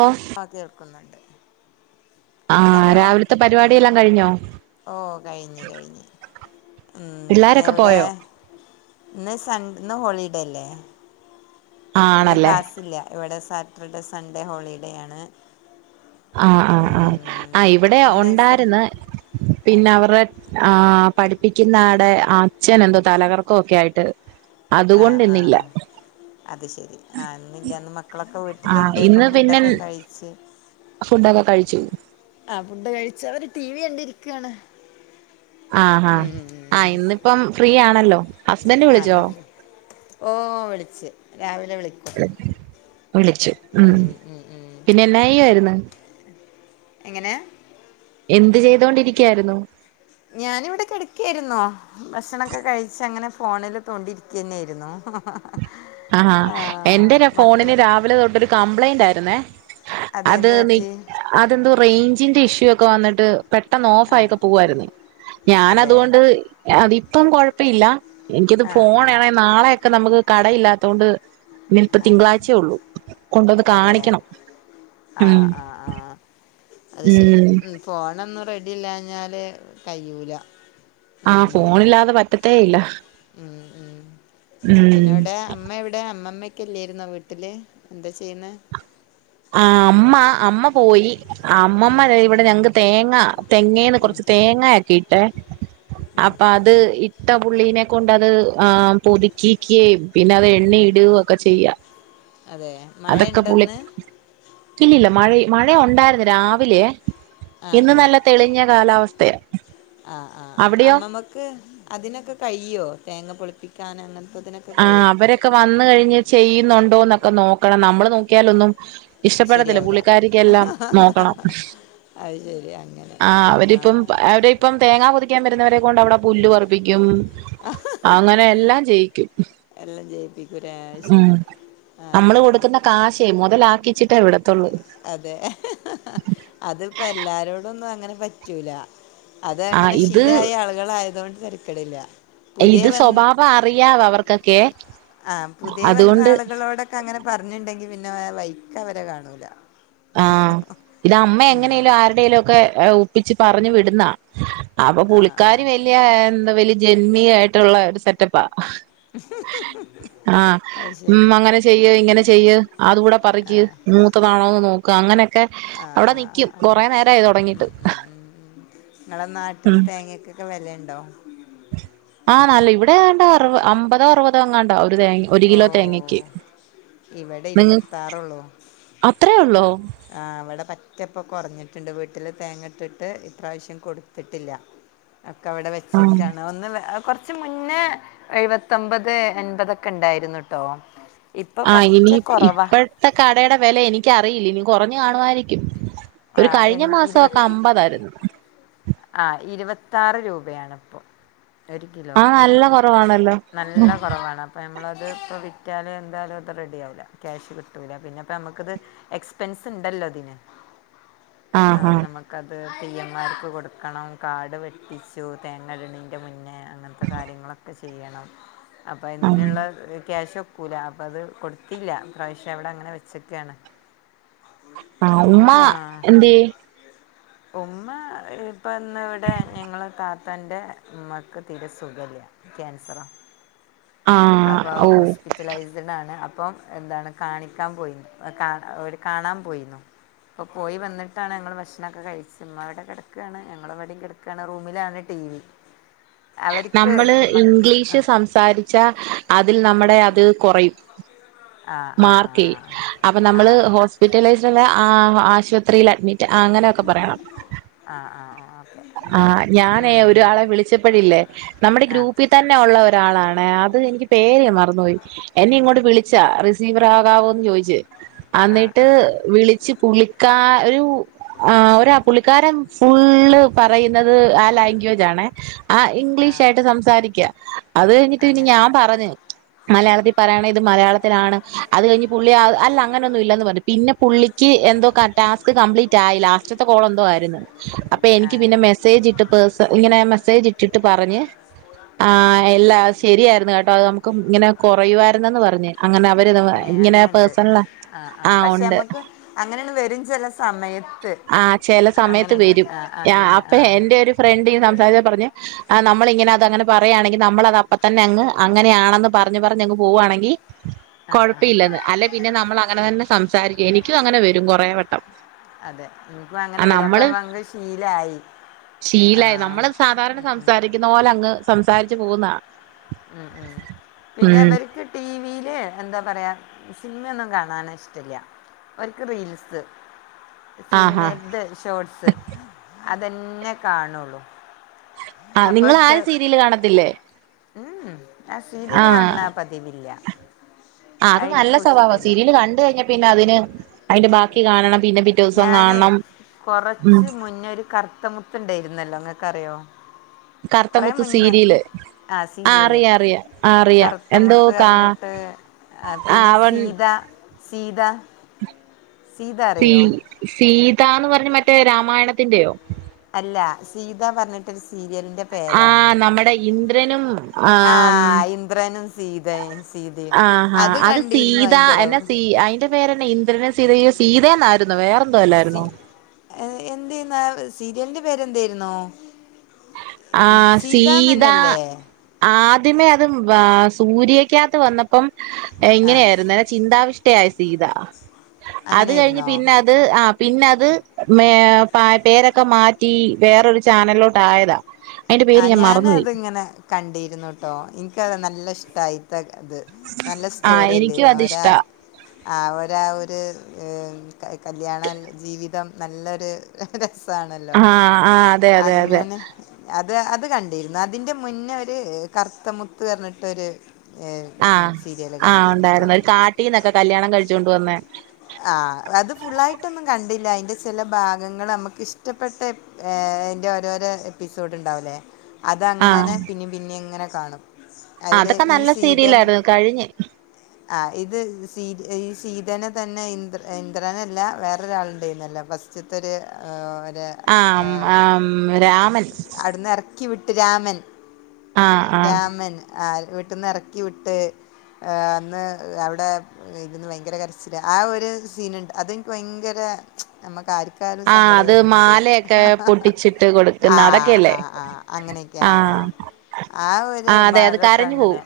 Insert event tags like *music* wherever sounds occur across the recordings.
Of ആ കേൾക്കുന്നുണ്ട് ആ ഹലോ രാവിലത്തെ പരിപാടിയെല്ലാം കഴിഞ്ഞോ ഓ കഴിഞ്ഞു കഴിഞ്ഞു ഉം പിള്ളോരൊക്കെ എവിടെ പോയോ ഇന്ന് സൺ ഇന്ന് ഹോളിഡേ അല്ലേ ആ ഇന്ന് ആണല്ലേ ക്ലാസ്സില്ല ഇവിടെ സാറ്റർഡേ സൺഡേ ഹോളിഡേ ആണ് ആഹ് ആഹ് ആഹ് ആ ഉം ഇവിടെ ഇന്ന് നഴ്സറി ഒണ്ടായിര്ന്ന് ആ പിന്ന അവറെ ആ പഠിപ്പിക്കുന്ന ആടെ അച്ഛൻ എന്തോ തലകർക്കോ ഒക്കെ ആയിട്ട് ആഹ് അതുകൊണ്ട് ആഹ് ഇന്നില്ല ആഹ് അത് ശെരി ആ മെനഞാന്നുമ്മ മക്കളൊക്കെ ആഹ് വീട്ടിലുണ്ട് ഇപ്പ ഇന്ന് പിന്നെ ഫുഡൊക്കെ കഴിച്ച് ഫുഡൊക്കെ കഴിച്ചു ആ ഫുഡ് കഴിച്ചവർ ടി വി കണ്ടിരിക്കാണ് ആഹ് ഹ ആ ഉം ഇന്നിപ്പം ഫ്രീ ആണല്ലോ ഹസ്ബൻഡ് ആ വിളിച്ചോ എന്നാ പിന്നെ. ഓ വിളിച്ചു രാവിലെ വിളിക്കും വിളിച്ചു ഉം പിന്നെ എന്നായ്യാര്ന്നു എങ്ങന എന്ത് ചെയ്തൊണ്ടിരിക്കാരുന്നു ഞാനിവിടെ കെടക്കായിര്ന്നു ഭക്ഷണൊക്കെ കഴിച്ചങ്ങന ഫോണില് തോണ്ടി ഇരിക്കന്നായിരുന്നു ആഹാ എന്റെ ഫോണിന് രാവിലെ തൊട്ടൊരു കംപ്ലൈന്റ് ആയിരുന്നേ അതെ അത് എന്ത് നീ പറ്റി അതെന്തോ റേഞ്ചിന്റെ ഇഷ്യൂ ഒക്കെ വന്നിട്ട് പെട്ടെന്ന് ഓഫായിക്ക പോവായിരുന്നു അതെ ഞാാനതുകൊണ്ട് അതിപ്പം കൊഴ് പ്പില്ല എനിക്കത് ആഹ് ആഹ് ഫോണാണേൽ നാളെയക്കെ നമുക്ക് കടയില്ലാത്തൊണ്ട് ഇനിപ്പ തിങ്കളാഴ്ചയേ ഒള്ളൂ കൊണ്ടുവന്ന് അതെ കാണിക്കണം ഉം ആഹ് ആഹ് ആഹ് അത് ശെരി ഉം ഫോണൊന്നും റെഡി ഇല്ലാഞ്ഞാല് കഴിയൂല ആഹ് ഫോണില്ലാതെ പറ്റത്തേ ഇല്ല ഉം ഉം ഉം പിന്നെ ഇവിടെ അമ്മ ഇവിടെ അമ്മമ്മ ഒക്കെഇല്ലായിരുന്നോ വീട്ടില് എന്താ ചെയ്യുന്ന ആ അമ്മ അമ്മ പോയി അമ്മമ്മ ഉം ദേ ഇവിടെ ഞങ്ങക്ക് തേങ്ങ തെങ്ങേന്ന് കുറച്ച് തേങ്ങാക്കിട്ട് ഉം അപ്പ അത് ട്ട പുള്ളീനെ കൊണ്ടത് അത് പൊതിക്കിക്കയും പിന്നെ അത് ഉം എണ്ണിയിടുക ഒക്ക ചെയ്യാം അതെ അതൊക്കെ മഴയുണ്ടോ പുളി ഇന്ന് ഇല്ലില്ല മഴ മഴയൊണ്ടായിരുന്ന് രാവിലെ ആഹ് ഇന്ന് നല്ല തെളിഞ്ഞ കാലാവസ്ഥയ ആഹ് ആഹ് ആ് അമ്മമ്മക്ക് ആ ആ ആ ആ ആ അമ്മ്മക് അതിനൊക്കെ കഴിയോ തേങ്ങ പൊളിപ്പിക്കാൻ അങ്ങനത്തെതിനൊക്കെ ആഹ് അവരൊക്കെ വന്ന് കഴിഞ്ഞ് ചെയ്യുന്നുണ്ടോ എന്നൊക്കെ നോക്കണം നമ്മള് നോക്കിയാലൊന്നും ഇഷ്ടപ്പെടത്തില്ല ശരിയാവില്ല പുള്ളിക്കാരിക്കെല്ലാം നോക്കണം അത് ശരി അങ്ങനെ ആഹ് ആഹ് ഇപ്പം തേങ്ങ പൊതിക്കാൻ വരുന്നവരെ കൊണ്ട് അവിടെ പുല്ല് പറുപ്പിക്കും അങ്ങനെ എല്ലാം ചെയ്യിക്കും എല്ലാം ജയിപ്പിക്കൂലേ അത് ശരി ആഹ് ആ ആ അമ്മള് കൊടുക്കുന്ന കാശേ മൊതലാക്കിച്ചിട്ടെ വിടത്തൊള്ളൂ അതെ അത്പ്പെ എല്ലാരോടൊന്നും അങ്ങനെ പറ്റൂല അത് ആ അങ്ങനെ ഇത് ശീലായ ആളുകളായതോണ്ട് തെരക്കടില്ല ഇത് സ്വഭാവം അറിയാവോ അവർക്കൊക്കെ ആഹ് പുതിയേ വന്ന അതുകൊണ്ട് ആളുകളോടൊക്കെ അങ്ങനെ പറഞ്ഞുണ്ടെങ്കി പിന്നെ ആ വൈക്കവരെ കാണൂല ആഹ് ഇതമ്മ എങ്ങനേലും ആരുടേലൊക്കെ ഒപ്പിച്ച് പറഞ്ഞു വിടുന്നാ അപ്പൊ ആ ആ പുളിക്കാരി വല്യേ എന്ത വലിയ ജന്മിയായിട്ടുള്ള ഒരു സെറ്റപ്പാ *unintelligible* ആഹ് അത് ഉം ശരി അങ്ങനെ ചെയ്യ് ഇങ്ങനെ ചെയ്യ് അതു കൂടെ പറിക്ക് ത്തതാണോന്ന് നോക്ക അങ്ങനെ ക്കെ ആഹ് അവിടെ ആഹ് ആഹ് നിക്കും ആഹ് കൊറേ നേരായി ഉം തുടങ്ങിട്ട് ഉം ഉം ഉം ക്കെ വെലയുണ്ടോ ആഹ് നല്ല ഇവിടെണ്ടാ അറുവ അമ്പതോ അറുപതോങ്ങാണ്ടാ ഒര് തേങ്ങ ഓ ഇവിടെ നിങ്ങ ഇരുവത്താറൊള്ളൂ അത്രേ ഒള്ളോ ആഹ് വിടെ പറ്റപ്പ കുറഞ്ഞിട്ടുണ്ട് വീട്ടില് തേങ്ങട്ടിട്ട് ഇപ്രാവ്ശ്യം കൊടുത്തിട്ടില്ല *inaudible* ഒക്കെവിടെ ആഹ് വെച്ചക്കാണ് ഒന്ന് വെ കൊർച്ച് മുന്നേ എഴുവത്തൊമ്പത് എൻപതൊക്കെണ്ടായിരുന്നുട്ടോ ഇപ്പൊ പറ്റെ കൊറവാ ത്ത കടയുടെ വില എനിക്കറിയില്ല ഇനി കൊറഞ്ഞ് കാണുവായിരിക്കും ഒരു ആഹ് എൻ കഴിഞ്ഞ ഇരുപ മാസൊക്കെ അമ്പതായിരുന്നു ആഹ് ഇരുവത്താറ് രൂപയാണ്പ്പൊ ഒരു ആഹ് കിലോക്ക് നല്ല കുറവാണല്ലോ നല്ല കൊറവാണ് അ പ്പോ ഞമ്മളത് പ്പോ വിറ്റാല് എന്തായാലും അത് റെഡിയാവൂല്ല ക്യാഷ് കിട്ടൂല്ല പിന്നെപ്പ ഞമ്മക്കിത് എക്സ്പെൻസ്ണ്ടല്ലോതിന് *inaudible* ആഹ് നമക്കത് തീയ്യന്മാർക്ക് കൊട് ക്കണം കാട് വെട്ടിച്ചു തേങ്ങട്ണിൻ്റെ മുന്നേ അങ്ങൻത്തെ കാര്യങ്ങളൊക്കെ ചെ യ്യണം അപ്പം ആഹ് അതിനുള്ള ക്യാഷൊ ക്കൂലാ അപ്പ അത് കൊടുത്തില്ല ഇപ്രാവശ്യം അവിടെങ്ങനെ വെച്ചക്കാണ് ആഹ് ഇമ്മ ആ എന്ത്യേ ഉമ്മ ഇപ്പ ന്ന് വ്ടെ ഞങ്ങള് താ ത്തൻ്റെ മ്മക്ക് തീരെ സുഖല്യ ക്യാൻസറാ ആഹ് അപ്പോ ഓ ഓസ്പി റ്റലൈസ്ഡ് ആണ് അപ്പം എന്താണ് കാണിക്കാൻ പോയി ഓര് കാണാൻ പോയിന്നു പ്പൊ പോയി വന്നിട്ടാണ് ഞങ്ങൾ ഭഷ് ഷണൊക്കെ കഴിച്ചു മ്മവടെ കെട്ക്കാണ് ഞങ്ങള് വടിം കെട്ക്കാണ് റൂമിലാണ് ടി വി അവർക്ക് നമ്മള് മക്ക ഇംഗ്ലീഷ് സംസ് സംസാരിച്ചാ അതിൽ നമ്മുടെ അത് കൊറയും ആ ആ മാർക്കേയ് അപ്പൊ ആ ആ ആ നമ്മള് ഓക്കെ ഹോസ്പിറ്റലൈസ്ട്ല്ല ആശുപത്രിയിൽ അഡ്മിറ്റ് അങ്ങനെയൊക്കെ പറയണം ആ ആ ഓക്കെ ആഹ് ആ ഞാനേ ഒരാളെ വിളിച്ച പ്പൊയില്ലേ നമ്മുടെ ആ ഗ്രൂപ്പിൽ തന്നെ ഉള്ള ഒരാളാണ് അത് എനിക്ക് പേര് മറന്നു പോയി എന്നെ ഇങ്ങോട്ട് വിളിച്ച റി സീവറാകാവോന്ന് ചോയ്ച്ച് ആ അന്നിട്ട് ആ വിളിച്ച് പുളിക്കാ ഒരു ആഹ് ഒരാ പുള്ളിക്കാരൻ ഫുള്ള് പറയും ഞ്ഞത് ആ ലാംഗ്വേജ് ആണേ. ആഹ് ആ ഇംഗ്ലീഷ് ആയിട്ട് സംസാരിക്ക അത് കഴിഞ്ഞിട്ട് പിന്നി അങ്ങനെ ഞാൻ പറഞ്ഞ് മലയാളത്തി പറയണം. ഇത് മലയാളത്തിലാണ്. അത് കഴിഞ്ഞ് പുള്ളി അല്ല അങ്ങനൊന്നും ഇല്ലന്ന് പറഞ്ഞു. പിന്ന പുള്ളി ക്ക് എന്തോ ടാസ്ക് കപ്ലീറ്റ് ആയില്ല ലാസ്റ്റ്ത്ത കോൾ എന്തോ ആയിരുന്ന്. അപ്പ ആ എനിക്ക് പിന്നെ മെസ് സ്സേജ്ട്ട് പേഴ്സ ഇങ്ങനെ മെസ്സേജ് ഇട്ടിട്ട് പറഞ്ഞ് ആ ആ ആഹ് എല്ലാ ശരിയായിരുന്നു കേട്ടോ. അത് നമുക്ക് ങ്ങനെ കുറയുവാരുന്നെന്ന് പറഞ്ഞ്. അങ്ങനെ അവര്ത ഏ ഇങ്ങനെ അങ്ങനെ പേഴസണല ആഹ് ഒണ്ട് അങ്ങനെങ്ങണ് വരും ചെല സമയത് ആഹ് ചെല സമയത്ത് വരും. ആഹ് അങ്ങനെ ആ അപ്പേ എന്റെ ഒരു ഫ്രണ്ട് ഇങ്ങനെ സംസാരിച്ചപ്പോ പറഞ്ഞ് ആഹ് നമ്മളിങ്ങനെ അത് അങ്ങനെ പറയാണെങ്കിൽ നമ്മളത് അപ്പ തന്നെ അങ്ങ് അങ്ങനെയാണെന്ന് പറഞ്ഞ് പറഞ്ഞങ്ങ് പോവാണെങ്കി ആ കൊഴപ്പയില്ലെന്ന്. അല്ലേ പിന്നെ നമ്മൾ അങ്ങനതന്നെ സംസാരിക്കും. എനിക്കും അങ്ങനെ വരും കൊറെ വട്ടം അതെ എനിക്കും ആ അങ്ങനെ വരാൻ നമ്മള് ഇപ്പങ്ങ് ശീലായി. ശീലായി ആഹ് നമ്മള് സാധാരണ സംസാരിക്കുന്ന പോലെ അങ്ങ് സംസാരിച്ച് പോകുന്നതാണ്. ആഹ് ആഹ് പിന്നെവര്ക്ക് ടിവിയില് എന്താ പറയാ സിനിമയൊന്നും കാണാന് ഇഷ്ടല്യ ഓര്ക്ക് റീൽസ് ആഹാ പിന്നേ ദ് ഷോർട്സ് അതെന്നെ കാണോള്ളൂ ആഹ് നിങ്ങൾ ആരും സീരിയല് കാണത്തില്ലേ? ങ്ഹും ആഹ് സീരിയല് കാണുന്ന പതിവില്ല ആഹ് അത് നല്ല എനിക്കും സ്വഭാവാ. ഇഷ്ടമില്ല സീരിയല് കണ്ട് കഴിഞ്ഞ പിന്നെ അതിന് അതിന്റെ ബാക്കി കാണണം. പിന്നെ പി ഞാനേ കൊറച്ച് മുന്ന ഒരു കറത്ത മുത്തുണ്ടായിരുന്നല്ലോ? ഇങ്ങക്കറിയോ കറത്ത മുത്ത് സീരില് ആഹ് സീരിയല് കറത്ത എന്തോ മുത്ത് കാ പറഞ്ഞിട്ട്. ആഹ് ആ പിന്നെ അവൻ സീത സീത സീത സീ അറിയോ സീതാന്ന് പറഞ്ഞ് മറ്റേ രാമായണത്തിന്റെയോ? അല്ല സീത പറഞ്ഞിട്ടൊരു സീരിയൽ ആഹ് നമ്മടെ ഇന്ദ്രനും ആ ആം ഇന്ദ്രനും സീതയും സീതയും ആഹ് ഹാ അത് കണ്ടിരുന്നു സീത അതിൻ്റെ എന്ന അളവ് സീ അയിന്റെ പേരെന്നേ. ഇന്ദ്രനും സീതയും. സീതെന്നായിരുന്നോ? വേറെ സി എന്ത് ചെയുന്ന സീരിയലിന്റെ പേര്ന്തായിരുന്നു? ആഹ് സീത ആദ്യമേ അത് വാ സൂര്യക്കാകത്ത് വന്നപ്പം ആ എങ്ങനെയായിരുന്ന് ചിന്താവിഷ്ടയായ സീത. അത് കഴിഞ്ഞ് അങ്ങനെയായിരുന്നോ പിന്നെ ത് ആഹ് പിന്നത് മേ പാ പേരൊക്കെ മാറ്റി വേറൊരു ചാനലിലോട്ട് ആയതാ. അയിന്റെ പേര് ആഹ് ഞാൻ മറന്നുപോയി ഞാനത്ങ്ങനെ കണ്ടിരുന്നുട്ടോ. എനിക്കത് നല്ല ഇഷ്ടായി അയിത്ത ഇത്. നല്ല ആ സ്റ്റോറി എനിക്കും അല്ലാരുന്നു ഓരാ അതിഷ്ടാ അവരാ ഒര് കല്യാണം ജീവിതം നല്ലൊരു രസാണല്ലോ ആ ആ അതെ അതെ അതെ അങ്ങനെ അത് അത് കണ്ടീരുന്നു. അതിന്റെ മുന്നേരു കറത്ത മുത്ത് പറഞ്ഞിട്ടൊര് ഏഹ് സീരിയല് കണ്ടീന് ട്ടോ ട്ടീന്നൊക്കെ കല്യാണം കഴിച്ചോണ്ട് വന്നേ ആഹ് അത് ഫുള്ളായിട്ടൊന്നും കണ്ടില്ല. അയിൻ്റെ ചില ഭാഗങ്ങൾ നമുക്കിഷ്ടപ്പെട്ട ഏഹ് എതിൻ്റെ ഓരോരോ എപ്പിസോഡ് ഉണ്ടാവൂല്ലേ? ആഹ് അതങ്ങനെ പിന്നിം പിന്നിം ങ്ങനെ കാണും. അതിൽ അതൊക്കെ നല്ല സീരിലായിരുന്നു കഴിഞ്ഞ് ആഹ് ഇത് സ് ഈ സീത് സീതേനെ തന്നെ ഇന്ദ്ര ഇന്ദ്രനല്ല വേറൊരാളുണ്ടയിരുന്നല്ലേ ഫസ് റ്റത്തൊരു ഒര ആഹ് ആഹ് രാമൻ ക്യൂട്ട് രാമൻ ആഹ് ആഹ് രാമൻ ആഹ് വീട്ടിന്ന് എറക്കി വിട്ട് അന്ന് അവടെ ഇരുന്ന് ഭയങ്കര കരച്ചില ആഹ് ഒരു സീനുണ്ട് അതെനിക്ക് ഭയങ്കര ഞമ്മക്ക് ആര്ക്ക് ലും ആഹ് സങ്കടം അത് വരുന്നവര്. മാലയൊക്കെ പൊട്ടിച്ചിട്ട് കൊടുക്കുന്ന ആഹ് അതൊക്കെയല്ലേ ആഹ് ആഹ് അങ്ങനെയൊക്കെ ആഹ് ആഹ് ആഹ് ഒരു അതെ അത് ഭാഗൊക്കെ കരഞ്ഞു അങ്ങനെ പോവും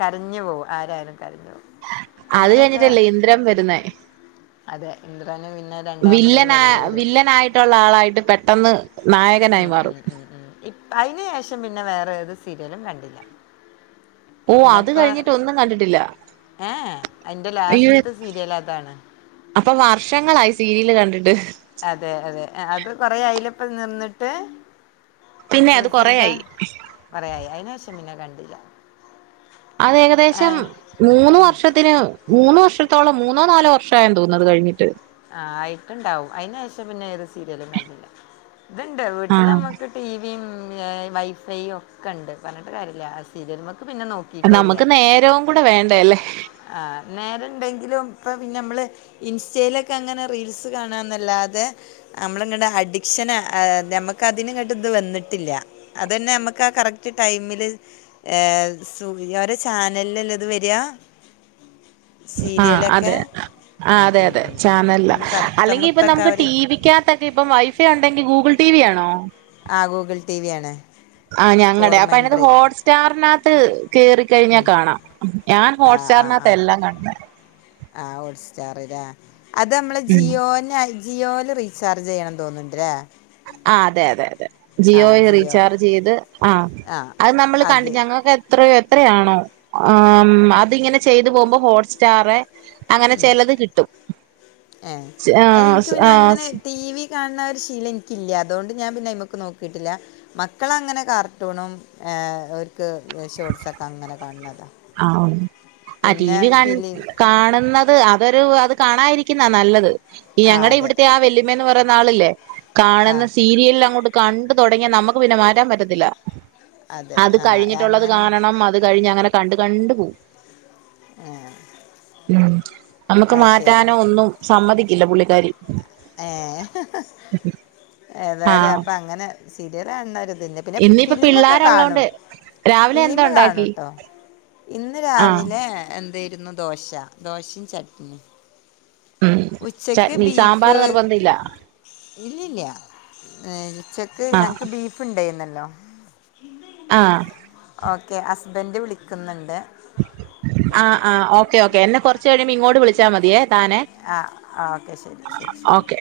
കരഞ്ഞു പോവും ആരായാലും കരഞ്ഞു പോവും അത് അങ്ങനെയൊക്കെ കഴിഞ്ഞിട്ടല്ലേ ഇന്ദ്രൻ വരുന്നേ അതെ ഇന്ദ്രന് പിന്നെ രണ്ടാമതൊരു വരവ് വെരും ഒള്ള ആളായിട്ട് പെട്ടെന്ന് നായകനായി ഉം, ഉം, മാറും ഉം ഉം *unintelligible* അയിന് ശേഷം പിന്നെ വേറെ ഏതു സീരിയലും കണ്ടില്ല ഓ അത് പിനെപ്പെ കഴിഞ്ഞിട്ട് ഒന്നും കണ്ടിട്ടില്ല ഏഹ് എ അത് ഇന്റെ ലാസ്റ്റത്തെ സീരിയെലതാണ്. അപ്പം വർഷങ്ങളായി സീരിയല് കണ്ടിട്ട്. അതെ അതെ അത് കൊറെ ആയിലപ്പം നിന്ന്ട്ട് പിന്നെ അത് റെസീത കൊറെയായി കൊറേ ആയി. അയ്നേശം പിന്നെ കണ്ടില്ലാ അത് ഏകദേശം മൂന്ന് വർഷത്തിന് മൂന്ന് വർഷത്തോളം മൂന്നോ നാലോ വർഷായന്ന് തോന്നത് കഴിഞ്ഞിട്ട്. ആഹ് ആയിട്ട്ണ്ടാവും. അയ്നേഷം പിന്നേത് സീരിയലും കണ്ടില്ല. ഇത്ണ്ട് ആഹ് വീട്ടിലമ്മക്ക് ടിവിം വൈഫൈയും ഒക്കെണ്ട്. പറഞ്ഞിട്ട് കാര്യല്ല. ആ സീരിയൽമ്മക്ക് പിന്നെ നോ നമക്ക് നേരവും കൂടെ വേണ്ടെല്ലേ ആഹ് നേരം ഇണ്ടെങ്കിലും ഇപ്പ പിന്നെമ്മള് ഇൻസ്റ്റയിലക്കങ്ങനെ റീൽസ് കാണാന്നല്ലാതെ നമ്മള്ങ്ങനെ അഡിക്ഷനതെ അമ്മക്ക് അതിനുങ്ങട്ട്ത് വന്നിട്ടില്യ. അതന്നെ അമ്മക്ക് ആ കറക്റ്റ് ടൈമില് എഹ്സുവ് ഓരെ ചാനല്ലെല്ലെ ഇത് വെര. ആഹ് സീരിയലെക്കെ അതെ ആഹ് അതെ അതെ ചാനല കറുത്ത അല്ലെങ്കി ഇപ്പൊ മുത്തൊക്കെ നമുക്ക് അവർ ടിവിക്കകത്ത ഇപ്പം വൈഫൈ ഒണ്ടെങ്കി ഗൂഗിൾ ടിവി ആണോ? ആഹ് ഗൂഗിൾ ടിവി ആണ്. ആഹ് ഞങ്ങടെ അപ്പൊ അയ്നകത്ത് ഫോർമെൻട്രി ഹോട്ട്സ്റ്റാർനകത്ത് കേറിക്കഴിഞ്ഞാ കാണാം. ഞാൻ ഹോട്ട് സ്റ്റാറിനകത്ത എല്ലാം കാണുന്നെ. ആഹ് ഹോട്ട്സ്റ്റാർലേ അത് മ്മള് ഉം ജിയോന ജിയോല് റീചാർജ് ചെയ്യണംതോന്ന്ണ്ട് ലേ? ആഹ് അതെ അതെ അതെ ജിയോല് ജിയോ റീചാർജെയ്ത് ആഹ് ആ അത് നമ്മൾ കണ്ടു അത് ഞങ്ങൾക്ക് എത്രയോ എത്രയാണോ ഉം അതിങ്ങനെ ചെയ്തു പോകുമ്പോ ഹോട്ട്സ്റ്റാറെ അങ്ങനെ ചെലത് കിട്ടും ഏ ച്ച് അത് ആഹ് എനിക്ക് സ് പിന്നെ അങ്ങനെ ആസ് ടി വി കാണ് ണഒരു ശീലം ഇൻക്കില്ല്യ. അതോണ്ട് ഞാൻ പിന്നെ അയ്മക്ക് നോക്കിട്ടില്ല. മക്കളങ്ങനെ കാർട്ടൂണും ഏഹ് ഓർക്ക് ഷോട്ട്സൊക്കങ്ങനെ കാണ് ണ് അതാ ആഹ് ഉം അ ടിവി കാണ ഫിലിം കാണുന്നത് അതൊരു അത് കാണായിരിക്കുന്ന നല്ലത്. ഈ ആ ഞങ്ങടെ അതെ ഇവിടുത്തെയാ വെല്ല് ല്ലമ്മെ പറയുന്ന ആളില്ലേ ആ കാണുന്ന സീരിയലങ്ങോട്ട് കണ്ടു തൊടങ്ങിയാ നമക്ക് പിന്നെ മാറ്റാൻ പറ്റത്തില്ല. അതെ അത് ആ കഴിഞ്ഞിട്ടുള്ളത് അങ്ങനെ കാണണം. അത് കഴിഞ്ഞ് അങ്ങനെ കണ്ട് കണ്ടു പോവും ഏഹ് ഉം നമ്മക്ക് മാറ്റാനോ ഒന്നും സമ്മതിക്കില്ല പുള്ളിക്കാരി ഏഹ് ഏതായാലും ആഹ് അപ്പൊ അങ്ങനെ സീരിയലാണൊരു ഇത്‌ല്യ പിന്നെ ഇന്നിപ്പോ ഫിലിമൊക്കെ പിള്ളേരുള്ളോണ്ട് കാണും രാവിലെ എന്താ ഫിലിമ് ഉണ്ടാക്കി കാണൂട്ടോ ഇന്ന് ആഹ് രാവിലെ എന്തേരുന്നു ദോശ ദോശിം ചട്നി. ഉം ഉച്ചക്ക് ചട്നി ബീഫ് സാമ്പാർ നിർബന്ധം ഇല്ല ഇല്യല്ല്യ ഉച്ചക്ക് ആഹ് ഞങ്ങ്ക്ക് ബി ഫ്ണ്ടൈന്നല്ലോ ആഹ് ഓക്കെ ഹസ്ബെന്റ് വിളിക്ക്ന്ന്ണ്ട്. ആഹ് ആഹ് ഓക്കേ ഓക്കേ എന്നെ കൊറ്ച്ച് കഴിയുമ്പോ ഇങ്ങോട്ട് വിളിച്ചാ മതിയെ. താനെ ആ ആ ഓക്കെ ശരി ശരി ശരി ഓക്കെ